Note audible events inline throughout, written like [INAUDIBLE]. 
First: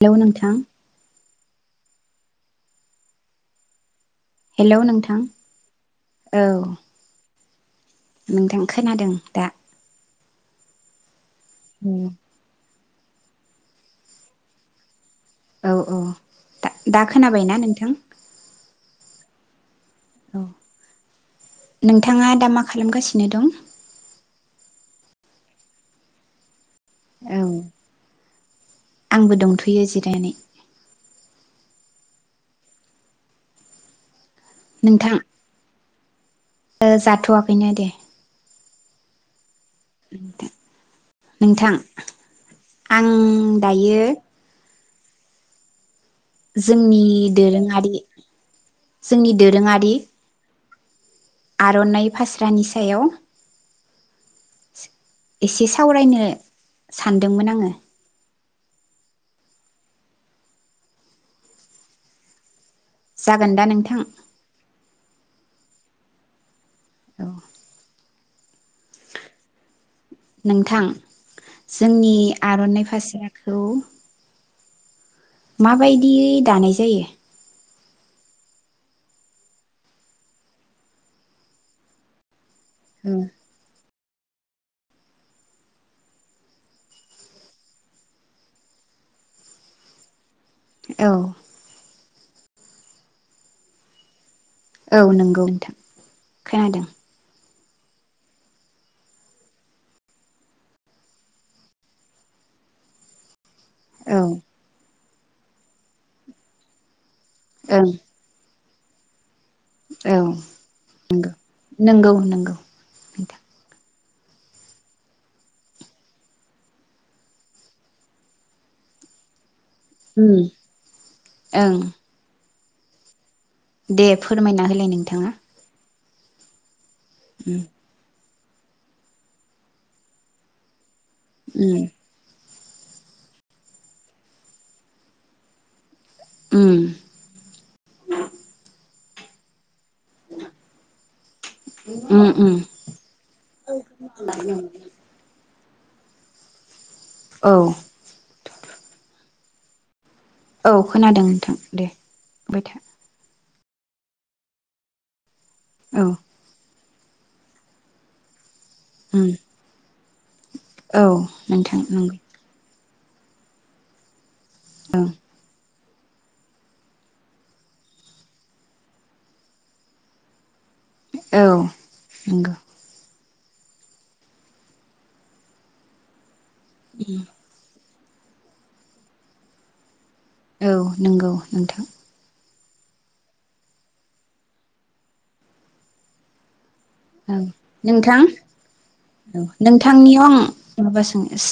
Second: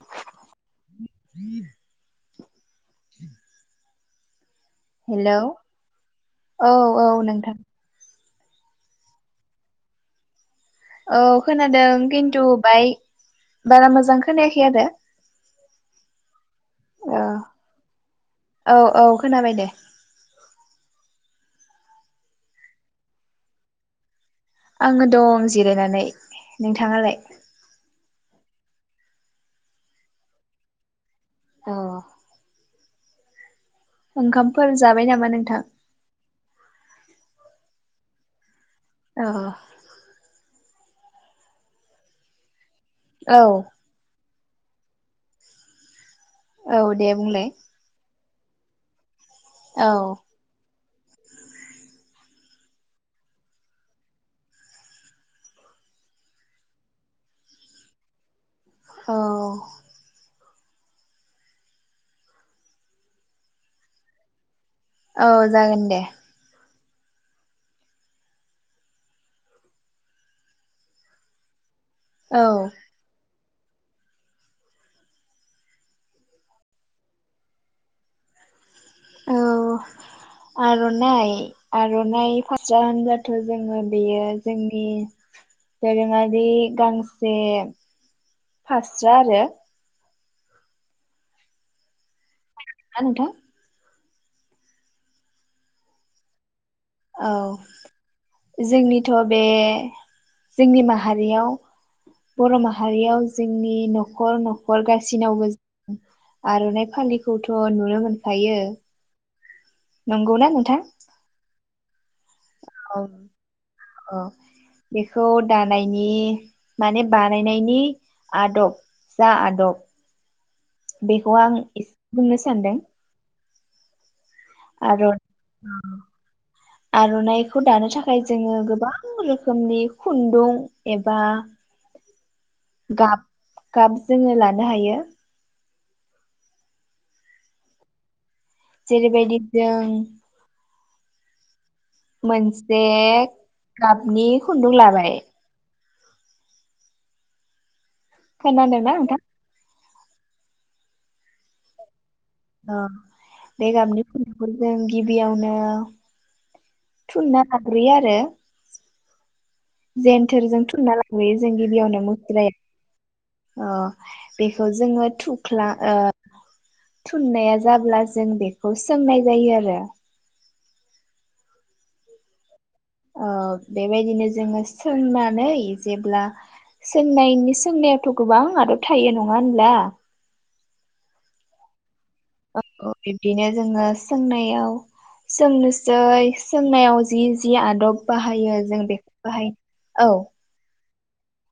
Hello नोंथां [UNINTELLIGIBLE] hello नोंथां hello औ औ नोंथां नोंथां खोनादों दा औ खोनादों खिन्थु बाइक बारा मोजां खोनायाखै आरो औ औ दा दा औ खोनाबायना नोंथां औ औ खोनाबाय दे औ नोंथाङा दा मा खालामगासिनो दं आङो दं जिरायनानै नोंथाङालाय औ आंबो दंथ'यो जिरायनाय अ ओंखामफोर जाबाय नामा नोंथां ओ जाथ'वाखैनो दे औ नोंथां आं औ दायो औ जोंनि दे बुंलाय दोरोङारि जोंनि औ दोरोङारि आर'नाइ फास्रानि सायाव एसे सावरायनो सानदोंमोन आङो औ जागोन दा नोंथां औ जागोन दे औ नोंथां जोंनि औ आर'नाइ फारसेया औौ माबायदियै दानाय जायो औ आर'नाइ आर'नाइ जान जाथों जोंगोन बेयो जोंनि दोरोङारि गांसे फास्रा आरो औ आ नोंथां औ नंगौ नोंथां खोनादों औ जोंनिथ' बे जोंनि माहारियाव बर' माहारियाव जोंनि औ न'खर न'ख गा सिनाव मो आर'नाइ फालि खौथ' ओं नुनो मोनखायो। औ नंगौना नोंथां? नंगौ नंगौ नंगौ औ नोंथां। औ बेखौ दानायनि माने बानायनायनि आदब जा आदब उम बेखौ आं ओं एसे बुंनोसै। सानदों। दे फोरमायना होलाय आरो नोंथाङा। उम आर'नाइखौ दानो थाखाय जोङो गोबां रोखोमनि खुन्दुं एबा उम गाब गाब जोङो लानो हायो। उम जेरैबायदि जों [INAUDIBLE] उम उम मोनसे गाबनि खुन्दुं लाबाय औ खोनादों ना नोंथा? औ खोनादों नोंथां दे। बुंबाय था औ बे गाबनि फुखौ जों गिबियावनो औ थुनना लााग्रोयो आरो [INAUDIBLE] जेन जेनथोरजों थुनना औ लाबोयो जों नोंथां गिबियावनो नंगौ मुस्राया अ बेखौ औ जोङो थुख्ला थुननाया जाब्ला जों बेखौ सोंनाय जायो आरो। औ नंगौ। ओ बेबायदिनो जोङो सोंनानै जेब्ला सोंनायनि सोंनायाथ' गोबां आदर थायो नङा होनब्ला? औ नंगौ नोंथां। औ औ बिब्दिनो जोङो सोंनायाव सोंनोसै सो नायाव जि औ जि आदब नोंथां बाहायो जों बेखौ औ हाय औ नोंथांनियाव । आं माबा सोनोस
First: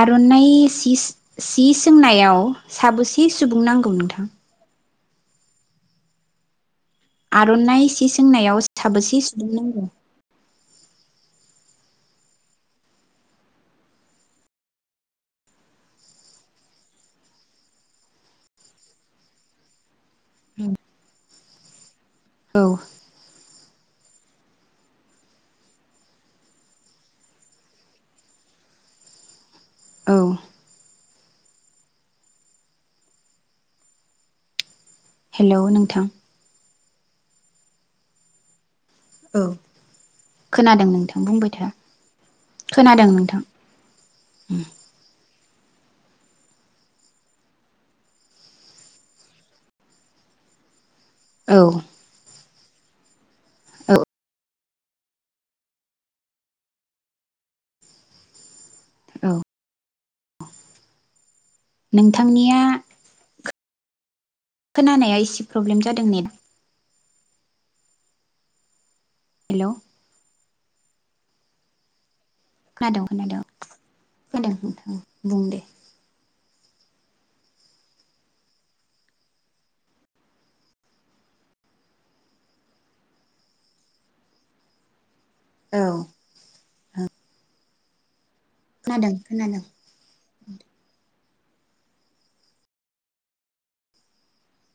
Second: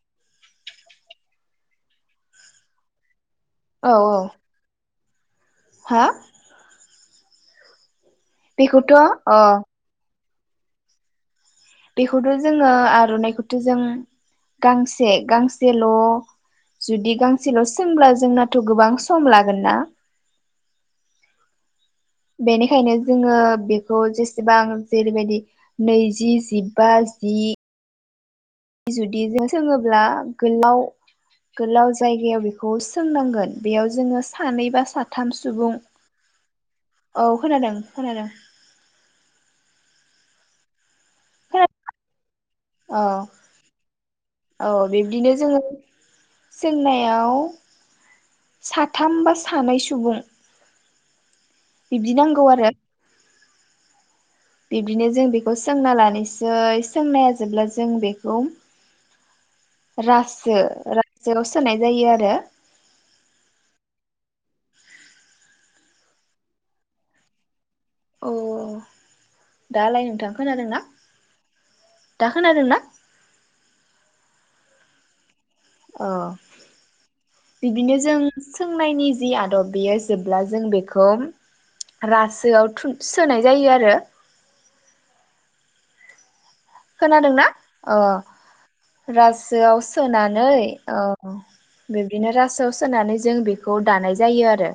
आर'नाइ सि-सि-सोंनायाव साबैसे सुबुं नांगौ नोंथां? हो आर' नाय सि सो सोंनायाव बेखौथ' साबेसे अ सुबुं नांगौ? बेखौथ' जोङो आर'नाइखौथ' जों गांसे गांसेल' जुदि गांसेल' सोंब्ला जोंनाथ' गोबां सम लागोन ना औ बेनिखायनो जोङो बेख थ' जेसेबां जेरैबायदि नैजि जिबा जि जुदि जो सोङोब्ला औ गोलाव गोलाव जायगायाव बेखौ सोंनांगोन बेयाव जोङो सानैबा साथ हेलौ नोंथां । औ खोनादों खोनादों औ खोनादों नोंथां बुंबाय खोनादों था औ खोनादों नोंथां जोंनायाव साथाम बा सानै सुबुं औ बिब्दि नांगौ आरो औ बिदिनो जों बेखौ सोंना लानोसै सोंनाया जोबब्ला जों बेखौ औ रासो-रासोआव सोनाय जायो आरो नोंथांनिया खोनानाया एसे प्रब्लेम जादों नेट अ हेलौ दालाय नोंथां खोनादोंना? दा खोनादोंना खोनादों खोनादों खोनादों उम उम बुंदे औ बिदिनो जों सोंनायनि जि आदब बेयो जेब्ला जों बेखौ रासोआव थुब सोनाय जायो आरो औ खोनादोंना? अ खोनादों खोनादों रासोआव सोनानै अ औ बिदिनो रासोआव सोनानै जों बेखौ दानाय जायो आरो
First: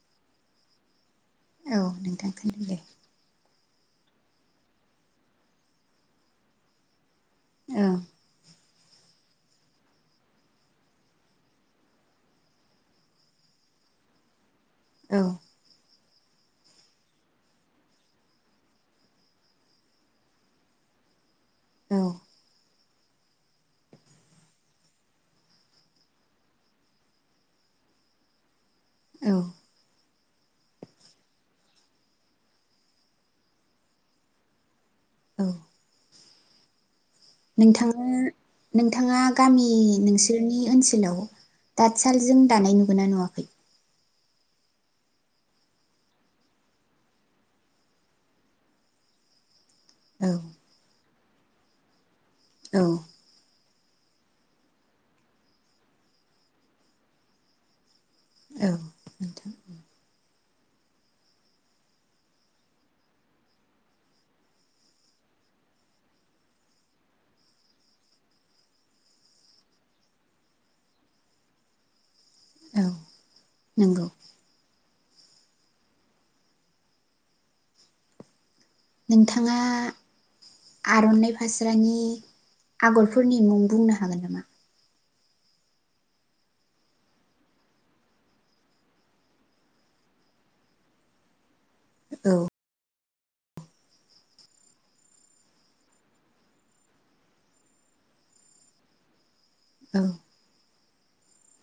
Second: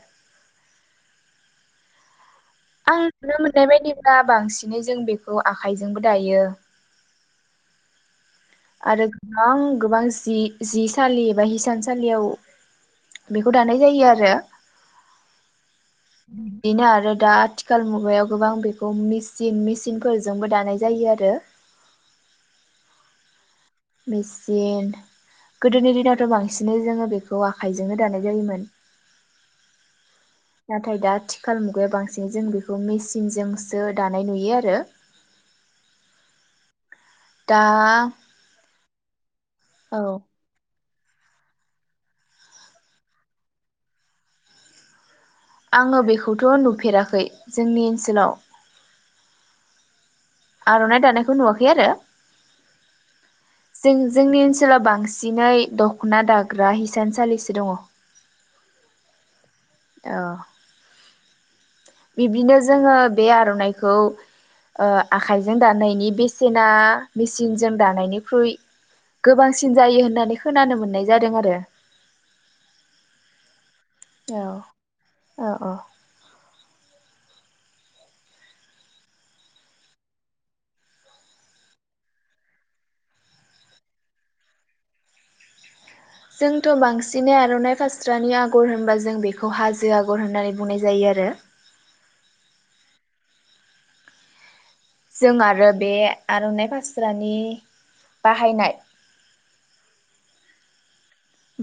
औ नोंथां खोनादों दे आं [UNINTELLIGIBLE] बे बायदिब्ला बांसिनै जों बेखौ आखाइजोंबो दायो। ओम। आरो गोबां गोबां जि-जिसालि बा हिसानसालियाव बेखौ दानाय जायो आरो। औ। बिदिनो आरो दा आथिखाल मुगायाव गोबां बेखौ मेसिन मेसिनफोरजोंबो दानाय जायो आरो। औ। मेचिन गोदोनि दिनावथ' बांसिनै जोङो बेखौ आखाइजोंनो दानाय जायोमोन। औ। नाथाय दा आथिखाल मुगाया बांसिन जों बेखौ मेचिनजोंसो दानाय नुयो आरो। औ। दा नोंथाङा नोंथाङा गामि औ नोंसोरनि ओनसो लाव तातसालजों दानाय नुगोना नुवाखै? आङो बेखौथ' नुफेराखै जोंनि ओनसोलाव औ आर'नाय दानायख खौ नुवाखै आरो औ। जों जोंनि ओनसोलाव बांसिनै दख'ना दाग्रा हिसानसालिसो दङ। औ। नोंथां अ। बिबिनो जोङो बे आर'नाइखौ ओ आखाइजों दानायनि बेसेना मेचिनजों दानायनिख्रुइ गोबांसिन जायो होननानै खोनानो मोननाय जादों आरो। औ नंगौ। औ औ। नोंथाङा आर'नाइ फास्रानि आगरफोरनि मुं बुंनो हागोन नामा? जोंथ' बांसिनै आरनाइ खास्रानि आग'र होनबा जों बेखौ हाजो आगर होननानै बुंनाय जायो आरो। औ। जों आरो बे आर'नाइ फास्रानि बाहायनाय औ।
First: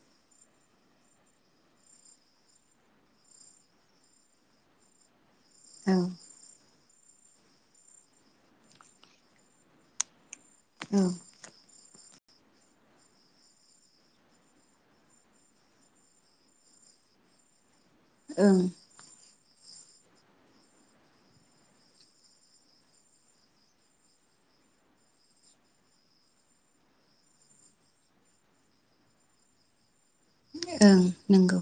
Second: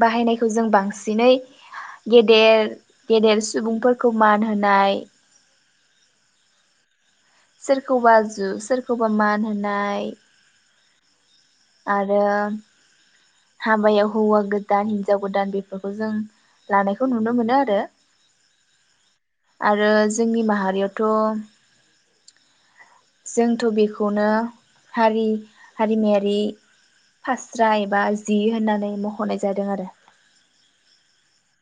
बाहायनायखौ जों बांसिनै गेदेर गेदेर सुबुंफोरखौ मान होनाय औ। सोरखौबा जु सोरखौबा मान होनाय आरो हाबायाव हौवा गोदान हिनजाव गोदान बेफोरखौ जों लानायखौ नुनो मोनो आरो। ओं। आरो जोंनि माहारियावथ' जोंथ' बेखौनो हारि हारिमायारि फास्रा एबा जि होननानै मख'नाय जादों आरो। ओं नंगौ।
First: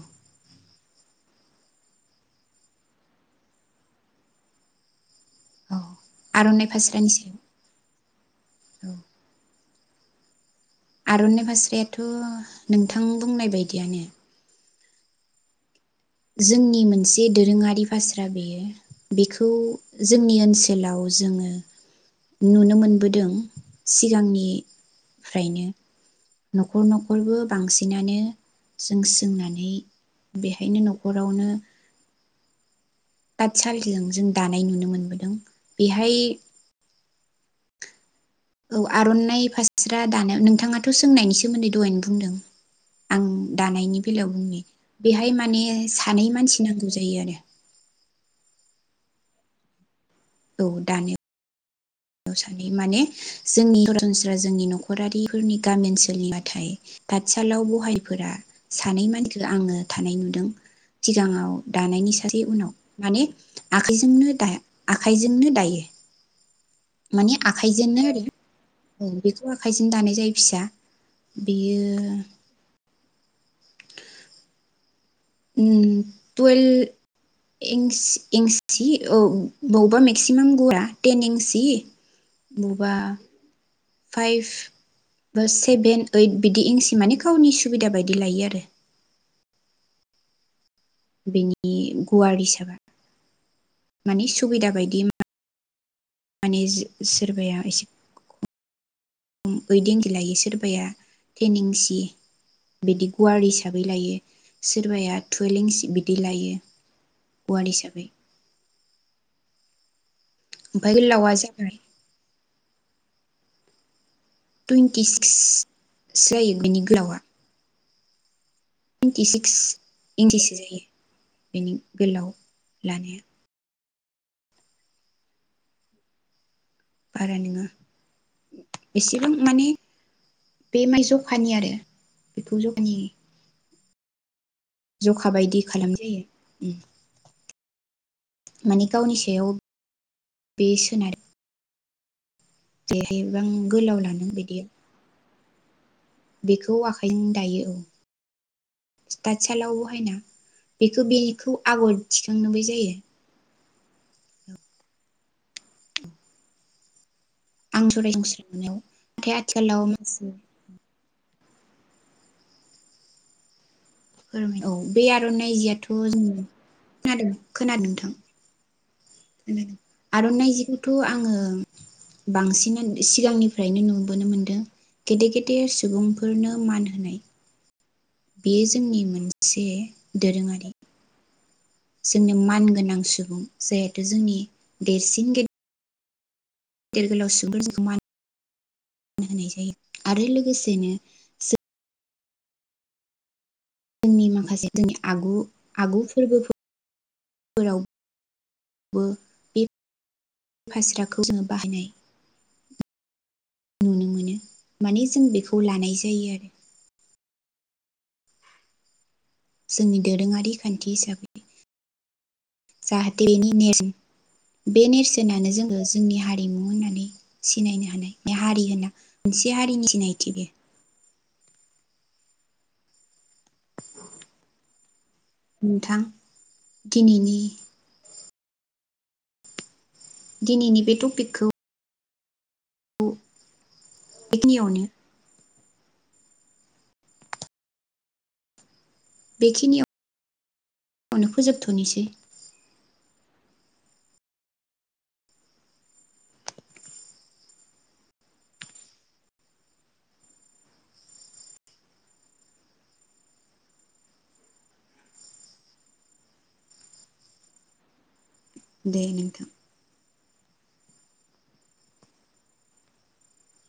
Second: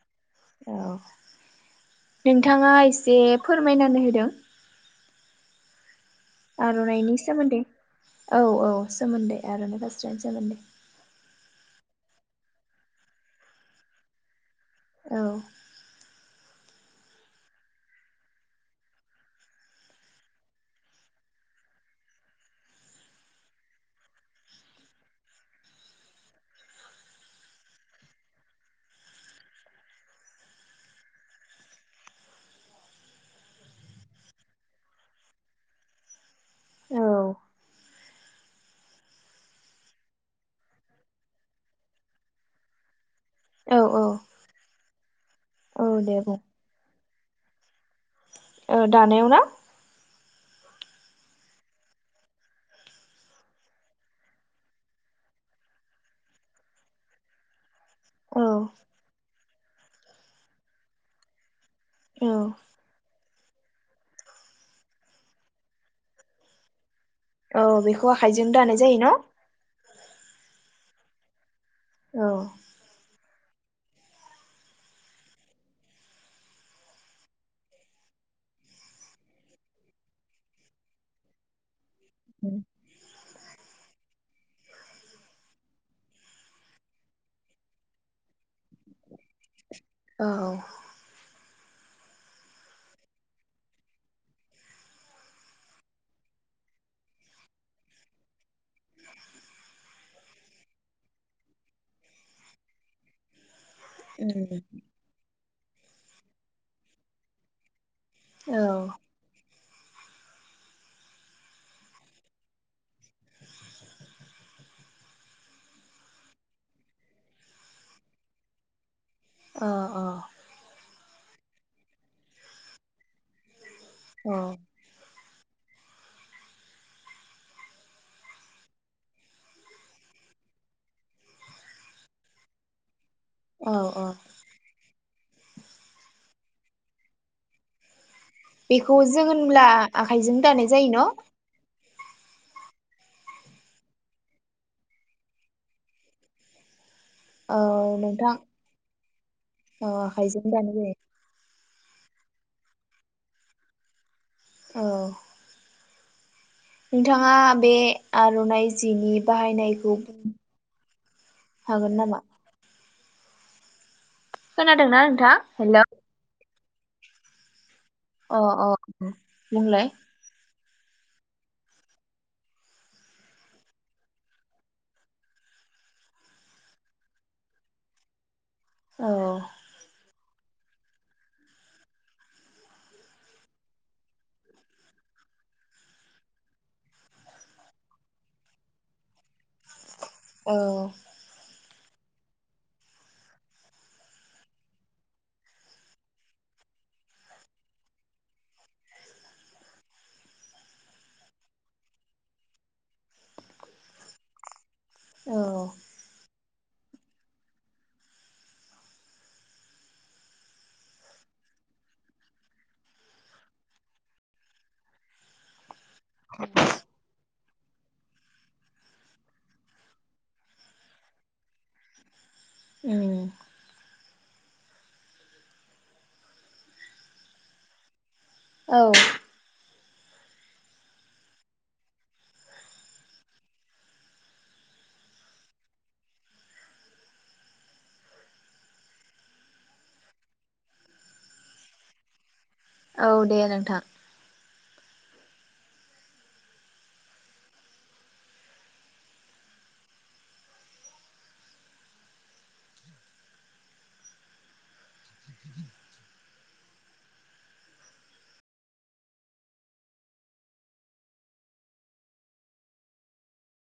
नोंथाङा एसे फोरमायनानै होदों। औ आर'नाइ फास्रानि आर'नाइनायनि सायाव सोमोन्दै औ औ सोमोन्दै आर'नाइ फा जागोन दे। आर'नाय फास्रायाथ' नोंथां बुंनाय बायदियानो। औ। जोंनि मोनसे दोरोङारि फास्रा बेयो बेखौ जोंनि ओनसोलाव जोङो नुनो मोनबोदों सिगांनिफ्रायनो। न'खर न'खरबो बांसिनानो जों सोंनानै बेहायनो न'खरावनो तातसालिजों जों दानाय नुनो मोनबोदों बेहाय औ। औ आर'नाइ फास्रा दानो नोंथाङाथ' सोंनायनि सोमोन्दै दहायनो बुंदों। आं औ दानायनि बेलायाव बुंनि बेहाय माने औ दे सानै बुं मानसि नांगौ जायो आरो। ओ दानायाव ना? औ दानायाव। सानै माने जोंनि सरासनस्रा जोंनि न'खरारिफोरनि गामि ओनसोलनि बाथाय ताथसालाव ब रायफोरा औ सानै मान आङो थानाय नुदों सिगाङाव दानायनि औ सासे उनाव माने आखाइजोंनों दाया आखाइजोंनो दायो। माने औ आखाइजोंनो बेखौ आरो आखाइजों दानाय जायो ओ न' औ बेखौ आखाइजों दानाय जायो फिसा। बेयो औ उम टुवेल्भ एन्स एन्सि औ बावबा मेक्सिमाम गुवारा टेन एन्सि बौबा फाइभ बा सेभेन ओइट बिदि एन्सि माने गावनि सुबिदा बायदि लायो आरो। औ बेनि गुवार हिसाबै माने सुबिदा बायदि मा माने सोरबाया एसे [UNINTELLIGIBLE] लायो सोरबाया टेन एन्सि बिदि गुवार हिसा बै लायो सोरबाया टुवेल एन्सि बिदि लायो गुवार हिसाबै। औ ओमफाय गोलावआ जाबाय टुइन्टि सिक्ससो जायो बेनि गोलावआ टुइन्टिसिक्स अ औ इन्सिसो जायो। बेनि गोलाव लानाया । औ बारा नोङा एसेबां माने बे माइ ज'खानि आरो बेखौ ज'खानि औ अ'। ज'खा बायदि खालाम जायो उम। बेखौ जों सायाव होनब्ला आखाइजों दानाय जायो न'? जेसेबां गोलाव लानो बिदि । बेखौ आखा जों दायो औ ताटसालाव औ बहायना आखाइजों दानाय जायो बेखौ बेखौ आगर थिखांनोबो जायो। औ नोंथाङा बे आं सरासनस्रा आर'नाइ मोननायाव जिनि नाथाय आथिखालाव बाहायनायखौ मानसि हागोन नामा? औ खोनादोंना बे नोंथां? आर'नाइ हेल' जियाथ' जोङो खोनादों। अ अ बुंलाय आरननाय जि थ' आङो बांसिन सिगांनिफ्रायनो नुबोनो मोनदों गेदेर गेदेर सुबुंफोरनो मान होनाय बेयो जोंनि औ मोनसे दोरोङारि जोंनो मानगोनां सुबुं जायाथ' जोंनि देरसिन गेदेर गेदेर गोलाव सुबुंफोर जोंखौ मान होनाय जायो आरो औ लोगोसेनो जोंनि माखासे जोंनि आगु आगु फोरबो फोराव बे फास्राखौ जोङो बाहायनाय नुनो मोनो माने जों औ बेखौ लानाय जायो आरो जोंनि दोरोङारि खान्थि हिसाबै जाहाथे बेनि नेरसोन बे नेरसोनानो जोङो जोंनि हारिमु होननानै सिनायनो हानाय बे हारि होनना मोनसे हारिनि सिनायथि बे उम नोंथां दिनैनि औ। दिनैनि बे टपिकखौ बेखिनियावनो बेखिनियावनो फोजोबथ'निसै। औ दे नोंथां। दे नोंथां।